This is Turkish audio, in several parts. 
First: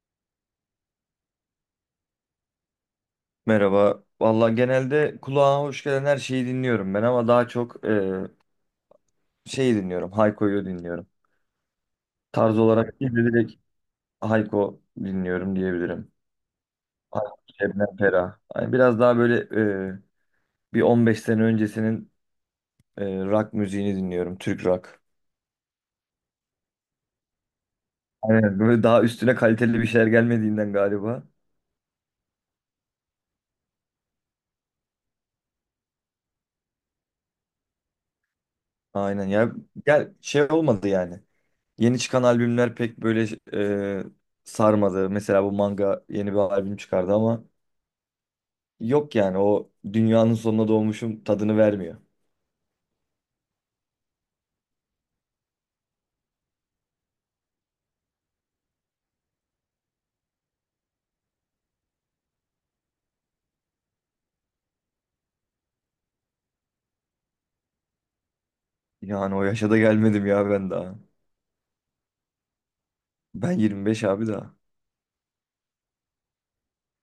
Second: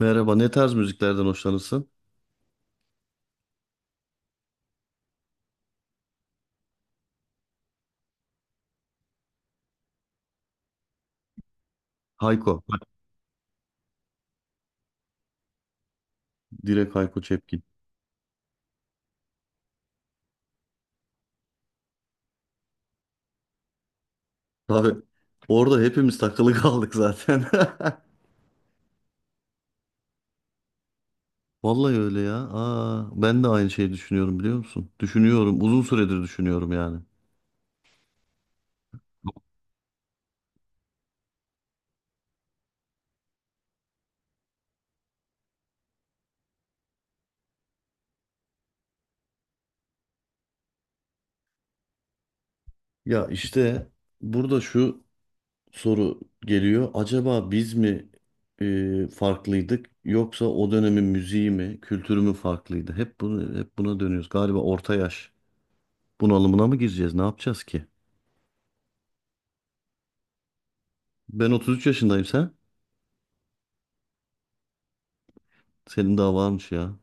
Merhaba, ne tarz müziklerden hoşlanırsın? Merhaba. Valla genelde kulağıma hoş gelen her şeyi dinliyorum ben ama daha çok şeyi dinliyorum. Hayko'yu dinliyorum. Tarz Hayko, bak olarak değil de direkt Hayko dinliyorum diyebilirim. direkt Hayko Hayko, Cepkin. Şebnem Ferah. Yani biraz daha böyle e, bir 15 sene öncesinin rock müziğini dinliyorum. Türk Tabii rock. orada hepimiz takılı kaldık zaten. Aynen böyle daha üstüne kaliteli bir şeyler gelmediğinden galiba. Vallahi öyle ya. Aa, ben de aynı şeyi düşünüyorum biliyor musun? Düşünüyorum, uzun süredir düşünüyorum yani. Aynen ya. Gel şey olmadı yani. Yeni çıkan albümler pek böyle e, sarmadı. Mesela bu Manga yeni bir albüm çıkardı ama yok yani o dünyanın sonuna doğmuşum tadını vermiyor. Ya işte burada şu soru geliyor. Acaba biz mi farklıydık yoksa o dönemin müziği mi, kültürü mü farklıydı? Hep bunu hep buna dönüyoruz. Galiba orta yaş bunalımına mı gireceğiz? Ne yapacağız ki? Yani o yaşa da gelmedim ya ben daha. Ben 33 yaşındayım, sen? Ben 25 abi daha. Senin daha varmış ya.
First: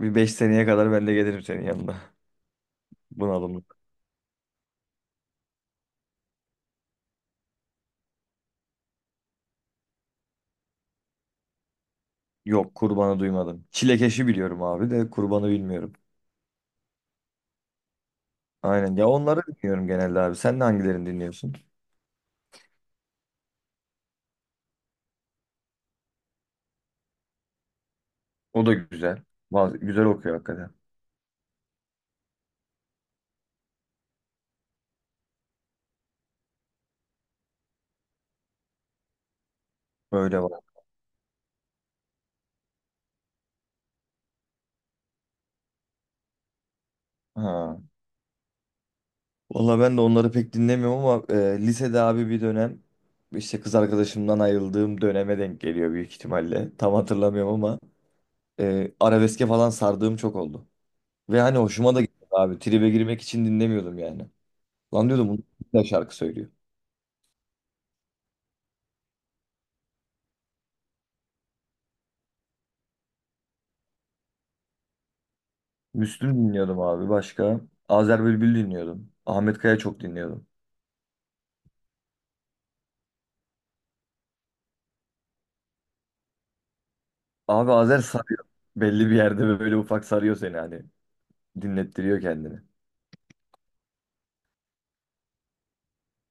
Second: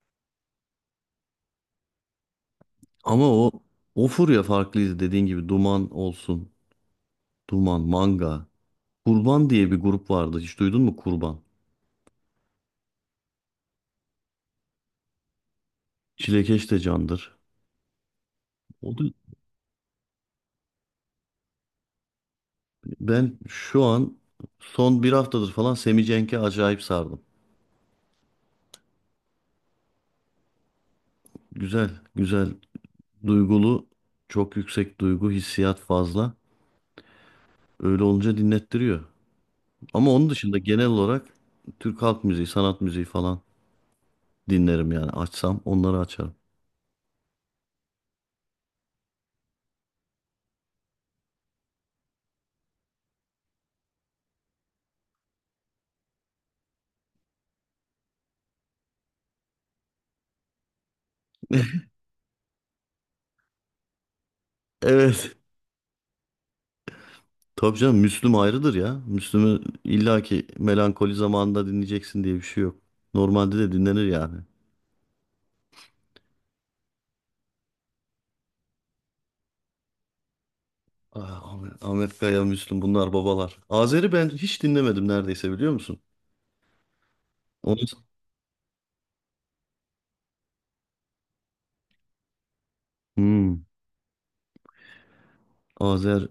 Bir 5 seneye kadar ben de gelirim senin yanına. Ama o Bunalımlık. o furya farklıydı dediğin gibi Duman olsun. Duman, Manga. Kurban diye bir grup vardı. Hiç duydun mu Kurban? Yok, kurbanı duymadım. Çilekeşi biliyorum abi de kurbanı bilmiyorum. Çilekeş de candır. O Aynen da ya, onları dinliyorum genelde abi. Sen de hangilerini dinliyorsun? ben şu an son bir haftadır falan Semi Cenk'e acayip sardım. O da güzel. Bazı, güzel okuyor hakikaten. Güzel, güzel, duygulu, çok yüksek duygu, hissiyat fazla. Öyle olunca dinlettiriyor. Ama onun Öyle dışında var. genel olarak Türk halk müziği, sanat müziği falan dinlerim yani açsam onları açarım. Ha. Valla ben de onları pek dinlemiyorum ama lisede abi bir dönem işte kız arkadaşımdan ayrıldığım döneme denk geliyor büyük ihtimalle. Tam hatırlamıyorum ama arabeske falan sardığım çok oldu. Ve hani hoşuma da gitti abi. Tribe girmek için dinlemiyordum yani. Lan diyordum Evet. bunu ne şarkı söylüyor. Tabii canım, Müslüm ayrıdır ya. Müslüm'ü illaki melankoli zamanında dinleyeceksin diye bir şey yok. Normalde de dinlenir yani. Müslüm dinliyordum abi başka. Azer Bülbül dinliyordum. Ahmet Kaya çok dinliyordum. Ah, Ahmet, Ahmet Kaya, Müslüm bunlar babalar. Azer'i ben hiç dinlemedim neredeyse, biliyor musun? Abi Onu... Azer sarıyor. Belli bir yerde böyle ufak sarıyor seni hani. Dinlettiriyor kendini. Hmm, Azer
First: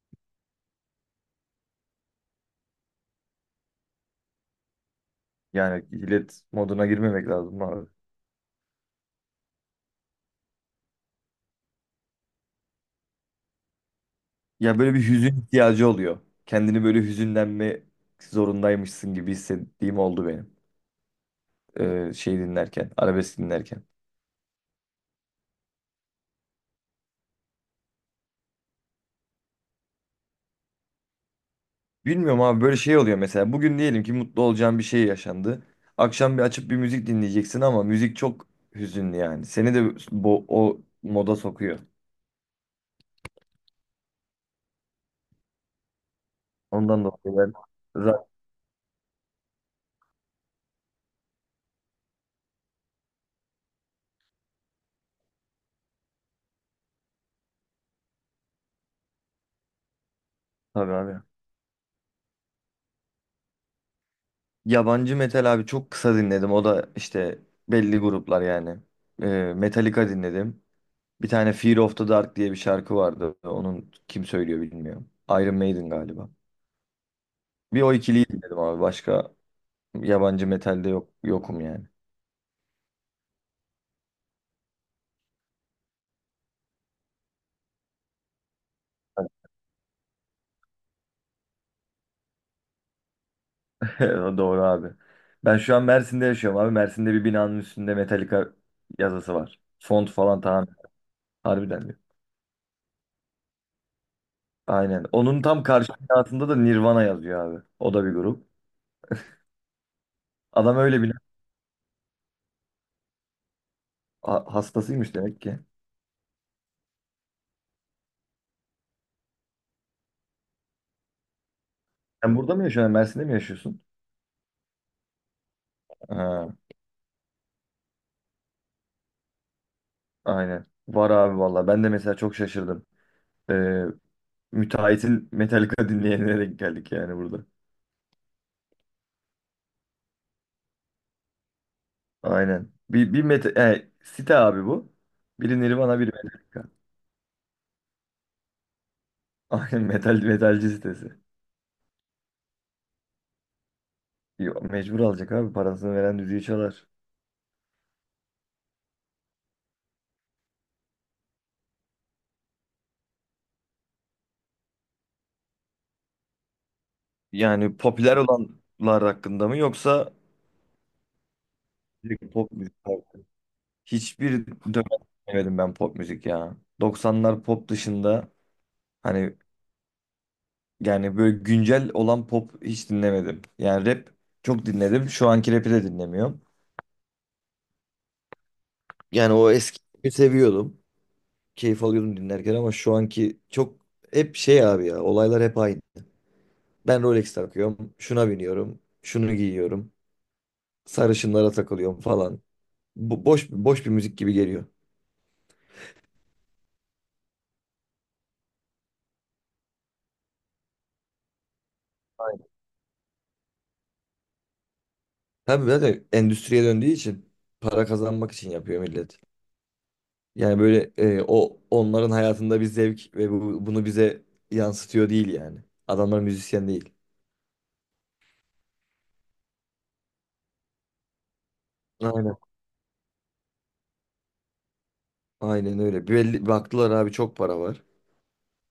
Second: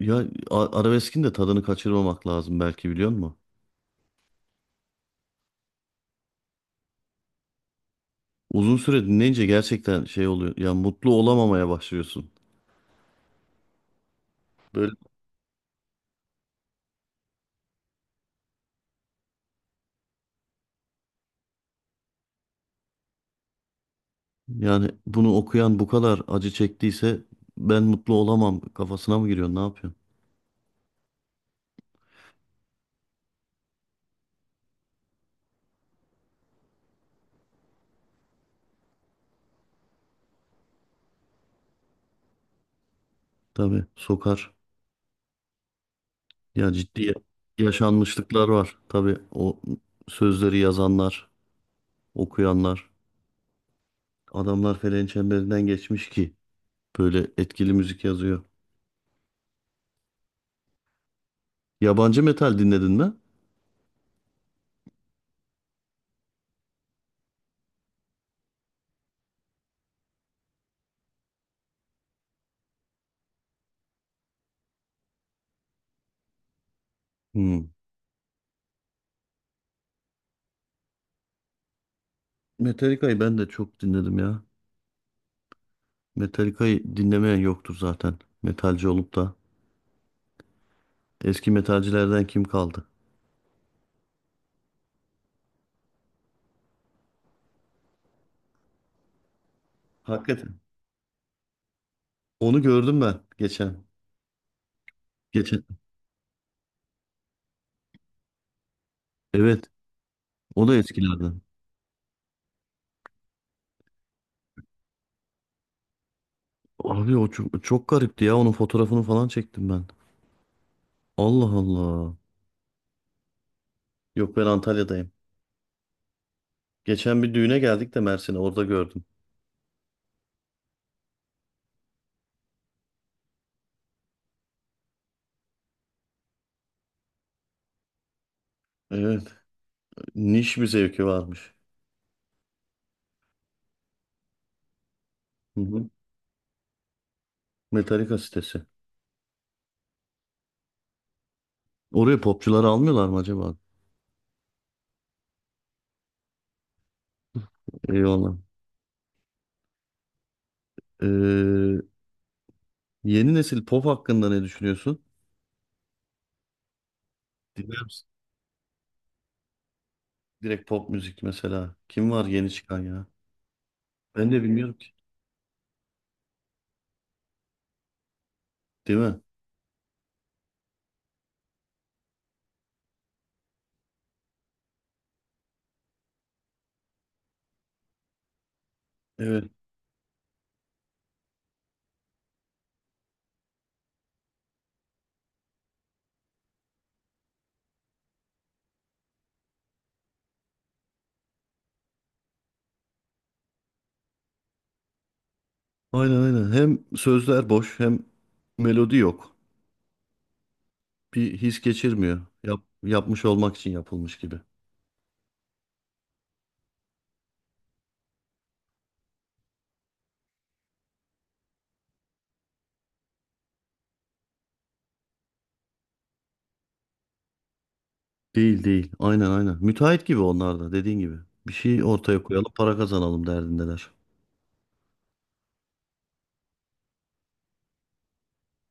ya a- arabeskin de tadını kaçırmamak lazım belki, biliyor musun? Yani illet moduna girmemek lazım abi. Uzun süre dinleyince gerçekten şey oluyor. Ya mutlu olamamaya başlıyorsun. Ya Böyle böyle bir hüzün ihtiyacı oluyor. Kendini böyle hüzünlenme zorundaymışsın gibi hissettiğim oldu benim. Şey dinlerken, arabesk dinlerken. yani, bunu okuyan bu kadar acı çektiyse ben mutlu olamam kafasına mı giriyorsun? Ne yapıyorsun? Bilmiyorum abi böyle şey oluyor mesela bugün diyelim ki mutlu olacağın bir şey yaşandı. Akşam bir açıp bir müzik dinleyeceksin ama müzik çok hüzünlü yani. Seni de bu o moda sokuyor. Tabii sokar. Ya Ondan ciddi dolayı ben rock yaşanmışlıklar var. Tabii o sözleri yazanlar, okuyanlar, adamlar feleğin çemberinden geçmiş ki böyle etkili müzik yazıyor. tabii abi. Yabancı metal dinledin mi? Yabancı metal abi çok kısa dinledim. O da işte belli gruplar yani. Metallica dinledim. Bir tane Fear of the Dark diye bir şarkı vardı. Onun kim söylüyor bilmiyorum. Iron Maiden galiba. Hmm. Bir o ikiliyi dinledim abi. Başka yabancı metalde yok yokum yani. Metallica'yı ben de çok dinledim ya. Metallica'yı dinlemeyen yoktur zaten. Metalci olup da. Eski metalcilerden kim kaldı? O doğru abi. Ben şu an Mersin'de yaşıyorum abi. Mersin'de bir binanın üstünde Metallica yazısı var. Font falan Hakikaten. tamam. Harbiden diyor. Onu gördüm ben geçen. Aynen. Onun tam Geçen. karşı binasında da Nirvana yazıyor abi. O da bir grup. Evet. O da Adam öyle bir eskilerden. Hastasıymış demek ki. Abi o çok, çok garipti ya. Onun fotoğrafını falan çektim ben. Allah Allah. Sen burada mı yaşıyorsun? Mersin'de mi yaşıyorsun? Yok, ben Antalya'dayım. Ha, Geçen bir düğüne geldik de Mersin'e, orada gördüm. aynen. Var abi valla. Ben de mesela çok şaşırdım. Ee, müteahhitin Metallica dinleyenlere denk geldik yani burada. Evet. Niş bir zevki varmış. Aynen. Bir meta site abi bu. Hı Biri hı. Nirvana, biri Metallica. Metallica sitesi. Aynen metal metalci sitesi. Oraya popçuları almıyorlar mı acaba? Yo, mecbur alacak abi parasını veren düdüğü çalar. Eyvallah. Ee, Yeni nesil pop hakkında ne düşünüyorsun? Yani Dinler misin? popüler olanlar hakkında mı yoksa Direkt pop müzik mesela. Kim var direkt yeni pop müzik? çıkan ya? Hakkı? Ben de Hiçbir bilmiyorum dönem ki. dinlemedim ben pop müzik ya. 90'lar pop dışında Değil mi? hani yani böyle güncel olan pop hiç dinlemedim. Yani rap çok dinledim. Şu anki rap'i de dinlemiyorum. Yani Evet. o eskiyi seviyordum. Keyif alıyordum dinlerken ama şu anki çok hep şey abi ya olaylar hep aynı. Ben Rolex takıyorum. Şuna biniyorum. Şunu giyiyorum. Sarışınlara takılıyorum falan. Bu boş boş bir müzik gibi geliyor. Aynen aynen. Hem sözler boş hem melodi yok. Bir his geçirmiyor. Yap, yapmış olmak için yapılmış gibi. Tabii zaten endüstriye döndüğü için para kazanmak için yapıyor millet. Yani böyle o onların hayatında bir zevk ve bunu bize yansıtıyor değil yani. Adamlar müzisyen değil. Değil değil. Aynen aynen. Müteahhit gibi onlar da dediğin gibi. Bir şey ortaya Aynen. koyalım para kazanalım derdindeler. Aynen öyle. Belli, baktılar abi çok para var.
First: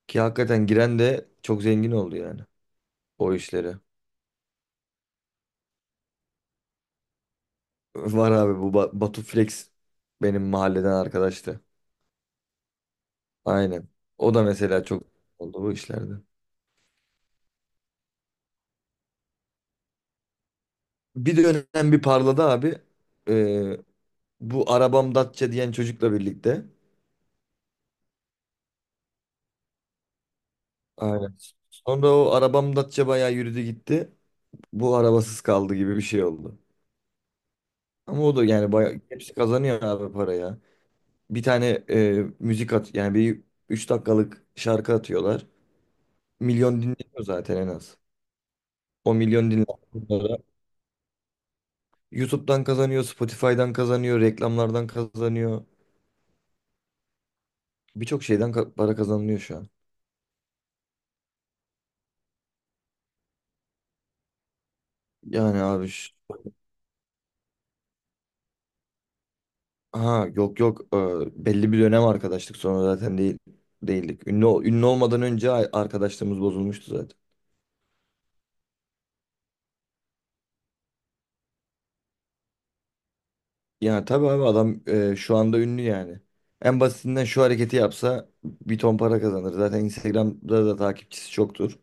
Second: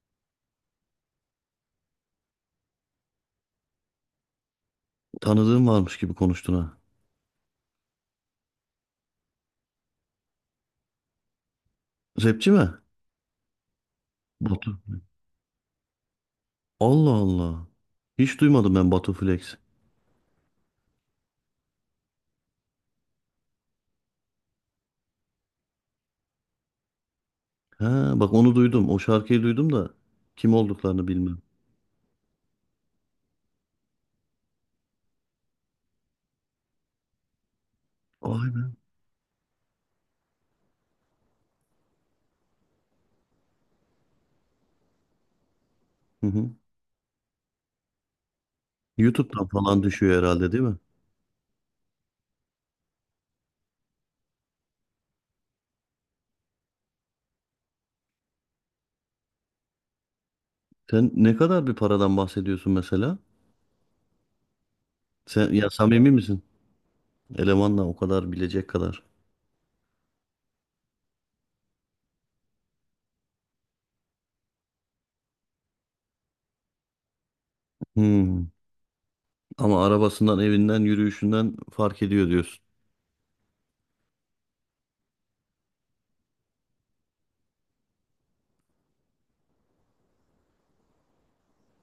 Ki hakikaten giren de çok zengin oldu yani o işlere. Tanıdığın varmış gibi konuştun ha. Var abi bu Batu Flex benim mahalleden arkadaştı. Rapçi mi? Aynen. O da Batu. mesela çok oldu bu işlerde. Allah Allah. Hiç duymadım ben Batu Flex. Bir dönem bir parladı abi. Ee, bu arabam Datça diyen çocukla birlikte. Ha bak, onu duydum. O şarkıyı duydum da kim olduklarını Aynen. bilmem. Sonra o arabam Datça bayağı yürüdü gitti. Bu arabasız kaldı gibi bir şey oldu. Ama o da yani Aynen. bayağı hepsi kazanıyor abi paraya. Bir tane müzik at yani bir 3 dakikalık şarkı atıyorlar. Hı hı. Milyon dinleniyor zaten en az. O YouTube'dan milyon falan düşüyor dinleniyor. herhalde, değil mi? YouTube'dan kazanıyor, Spotify'dan kazanıyor, reklamlardan kazanıyor. Birçok şeyden para kazanılıyor şu an. Sen ne kadar bir paradan bahsediyorsun mesela? Sen Yani ya abi samimi misin? Elemanla o kadar bilecek kadar. ha, yok, yok. Belli bir dönem arkadaşlık sonra zaten değil değildik. Ünlü olmadan önce arkadaşlığımız bozulmuştu zaten. Hmm. Ama arabasından, evinden, yürüyüşünden fark ediyor diyorsun. Yani tabii abi adam şu anda ünlü yani. En basitinden şu hareketi yapsa bir ton para kazanır. Zaten Instagram'da da takipçisi çoktur.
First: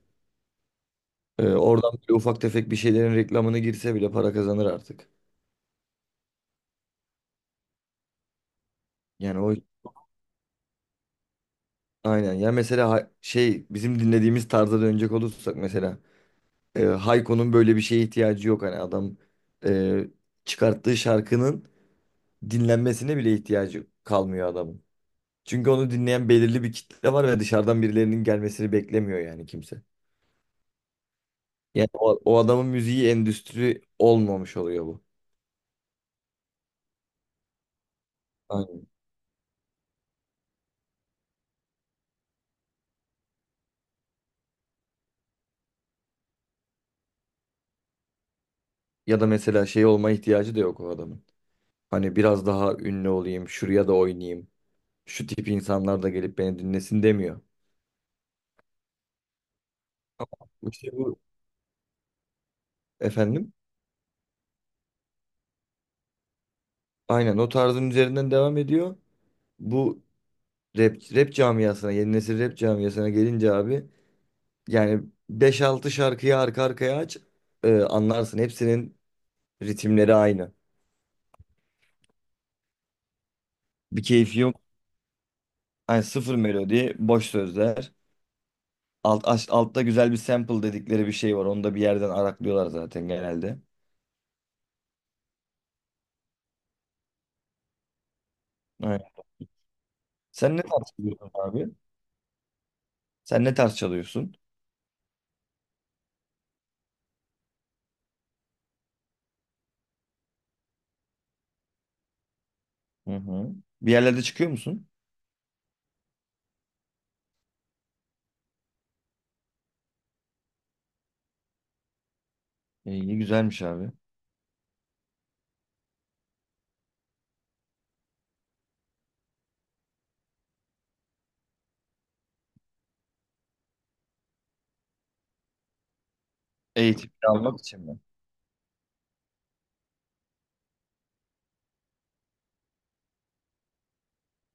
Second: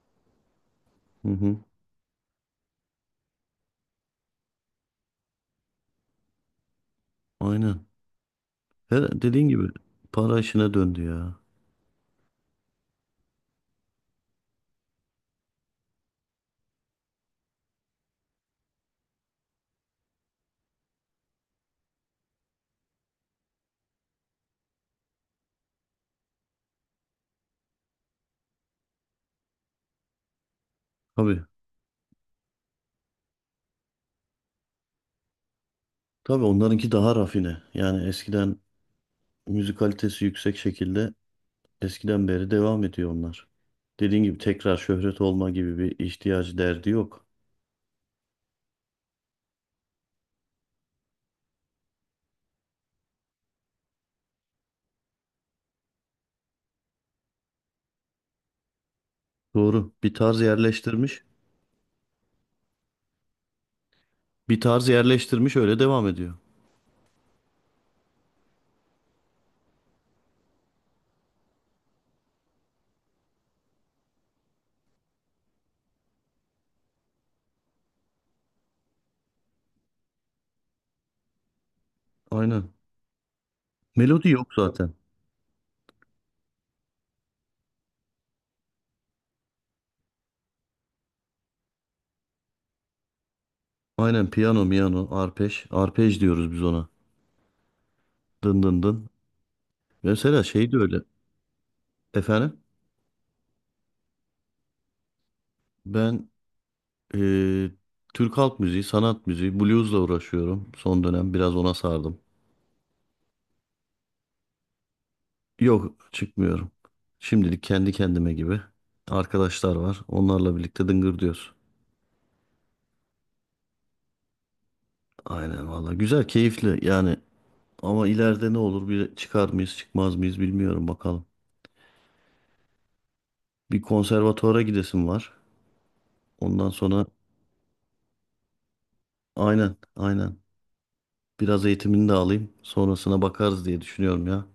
Hı hı. Oradan bile ufak tefek bir şeylerin reklamını girse bile para kazanır artık. Aynen. Her Yani dediğin o gibi para işine döndü ya. aynen. Ya mesela şey bizim dinlediğimiz tarza dönecek olursak mesela Hayko'nun böyle bir şeye ihtiyacı yok hani adam e, çıkarttığı şarkının dinlenmesine bile ihtiyacı kalmıyor adamın. Çünkü onu dinleyen belirli bir kitle var ve dışarıdan birilerinin gelmesini beklemiyor yani kimse. Tabii. Yani o adamın müziği endüstri olmamış oluyor bu. Tabii onlarınki daha rafine. Yani eskiden Aynen. müzik kalitesi yüksek şekilde eskiden beri devam ediyor onlar. Dediğin gibi tekrar şöhret olma gibi bir ihtiyacı derdi yok. Ya da mesela şey olma ihtiyacı da yok o adamın. Hani biraz daha ünlü olayım, şuraya da oynayayım. Şu tip insanlar da gelip beni dinlesin demiyor. Doğru. Bir tarz İşte bu yerleştirmiş. efendim. Bir tarz yerleştirmiş öyle devam ediyor. Aynen o tarzın üzerinden devam ediyor. Bu rap camiasına, yeni nesil rap camiasına gelince abi yani beş altı şarkıyı arka arkaya aç, anlarsın. Hepsinin ritimleri aynı. Aynen. Bir Melodi keyfi yok yok. zaten. Yani sıfır melodi, boş sözler. Altta güzel bir sample dedikleri bir şey var. Onu da bir yerden araklıyorlar zaten genelde. Aynen piyano, miyano, arpej. Arpej diyoruz biz ona. Dın dın dın. Aynen. Mesela Sen ne şey de tarz öyle. çalıyorsun abi? Efendim? Sen ne tarz çalıyorsun? Ben Ee, Türk halk müziği, sanat müziği, bluesla uğraşıyorum. Son dönem biraz ona sardım. Hı hı. Bir yerlerde çıkıyor musun? Yok, çıkmıyorum. Şimdilik kendi kendime gibi. Arkadaşlar var. Onlarla birlikte dıngır diyoruz. İyi, güzelmiş abi. Aynen valla. Güzel, keyifli yani. Ama ileride ne olur? Bir çıkar mıyız, çıkmaz mıyız bilmiyorum bakalım. Bir konservatuvara gidesim var. Ondan sonra Eğitim almak için mi? aynen, aynen. Biraz eğitimini de alayım. Sonrasına bakarız diye düşünüyorum ya.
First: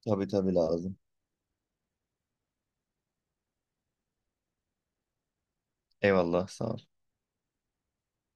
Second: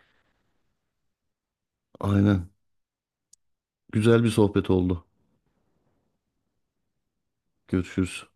Tabii tabii lazım. Aynen. Güzel bir sohbet oldu. Eyvallah, sağ ol. Görüşürüz.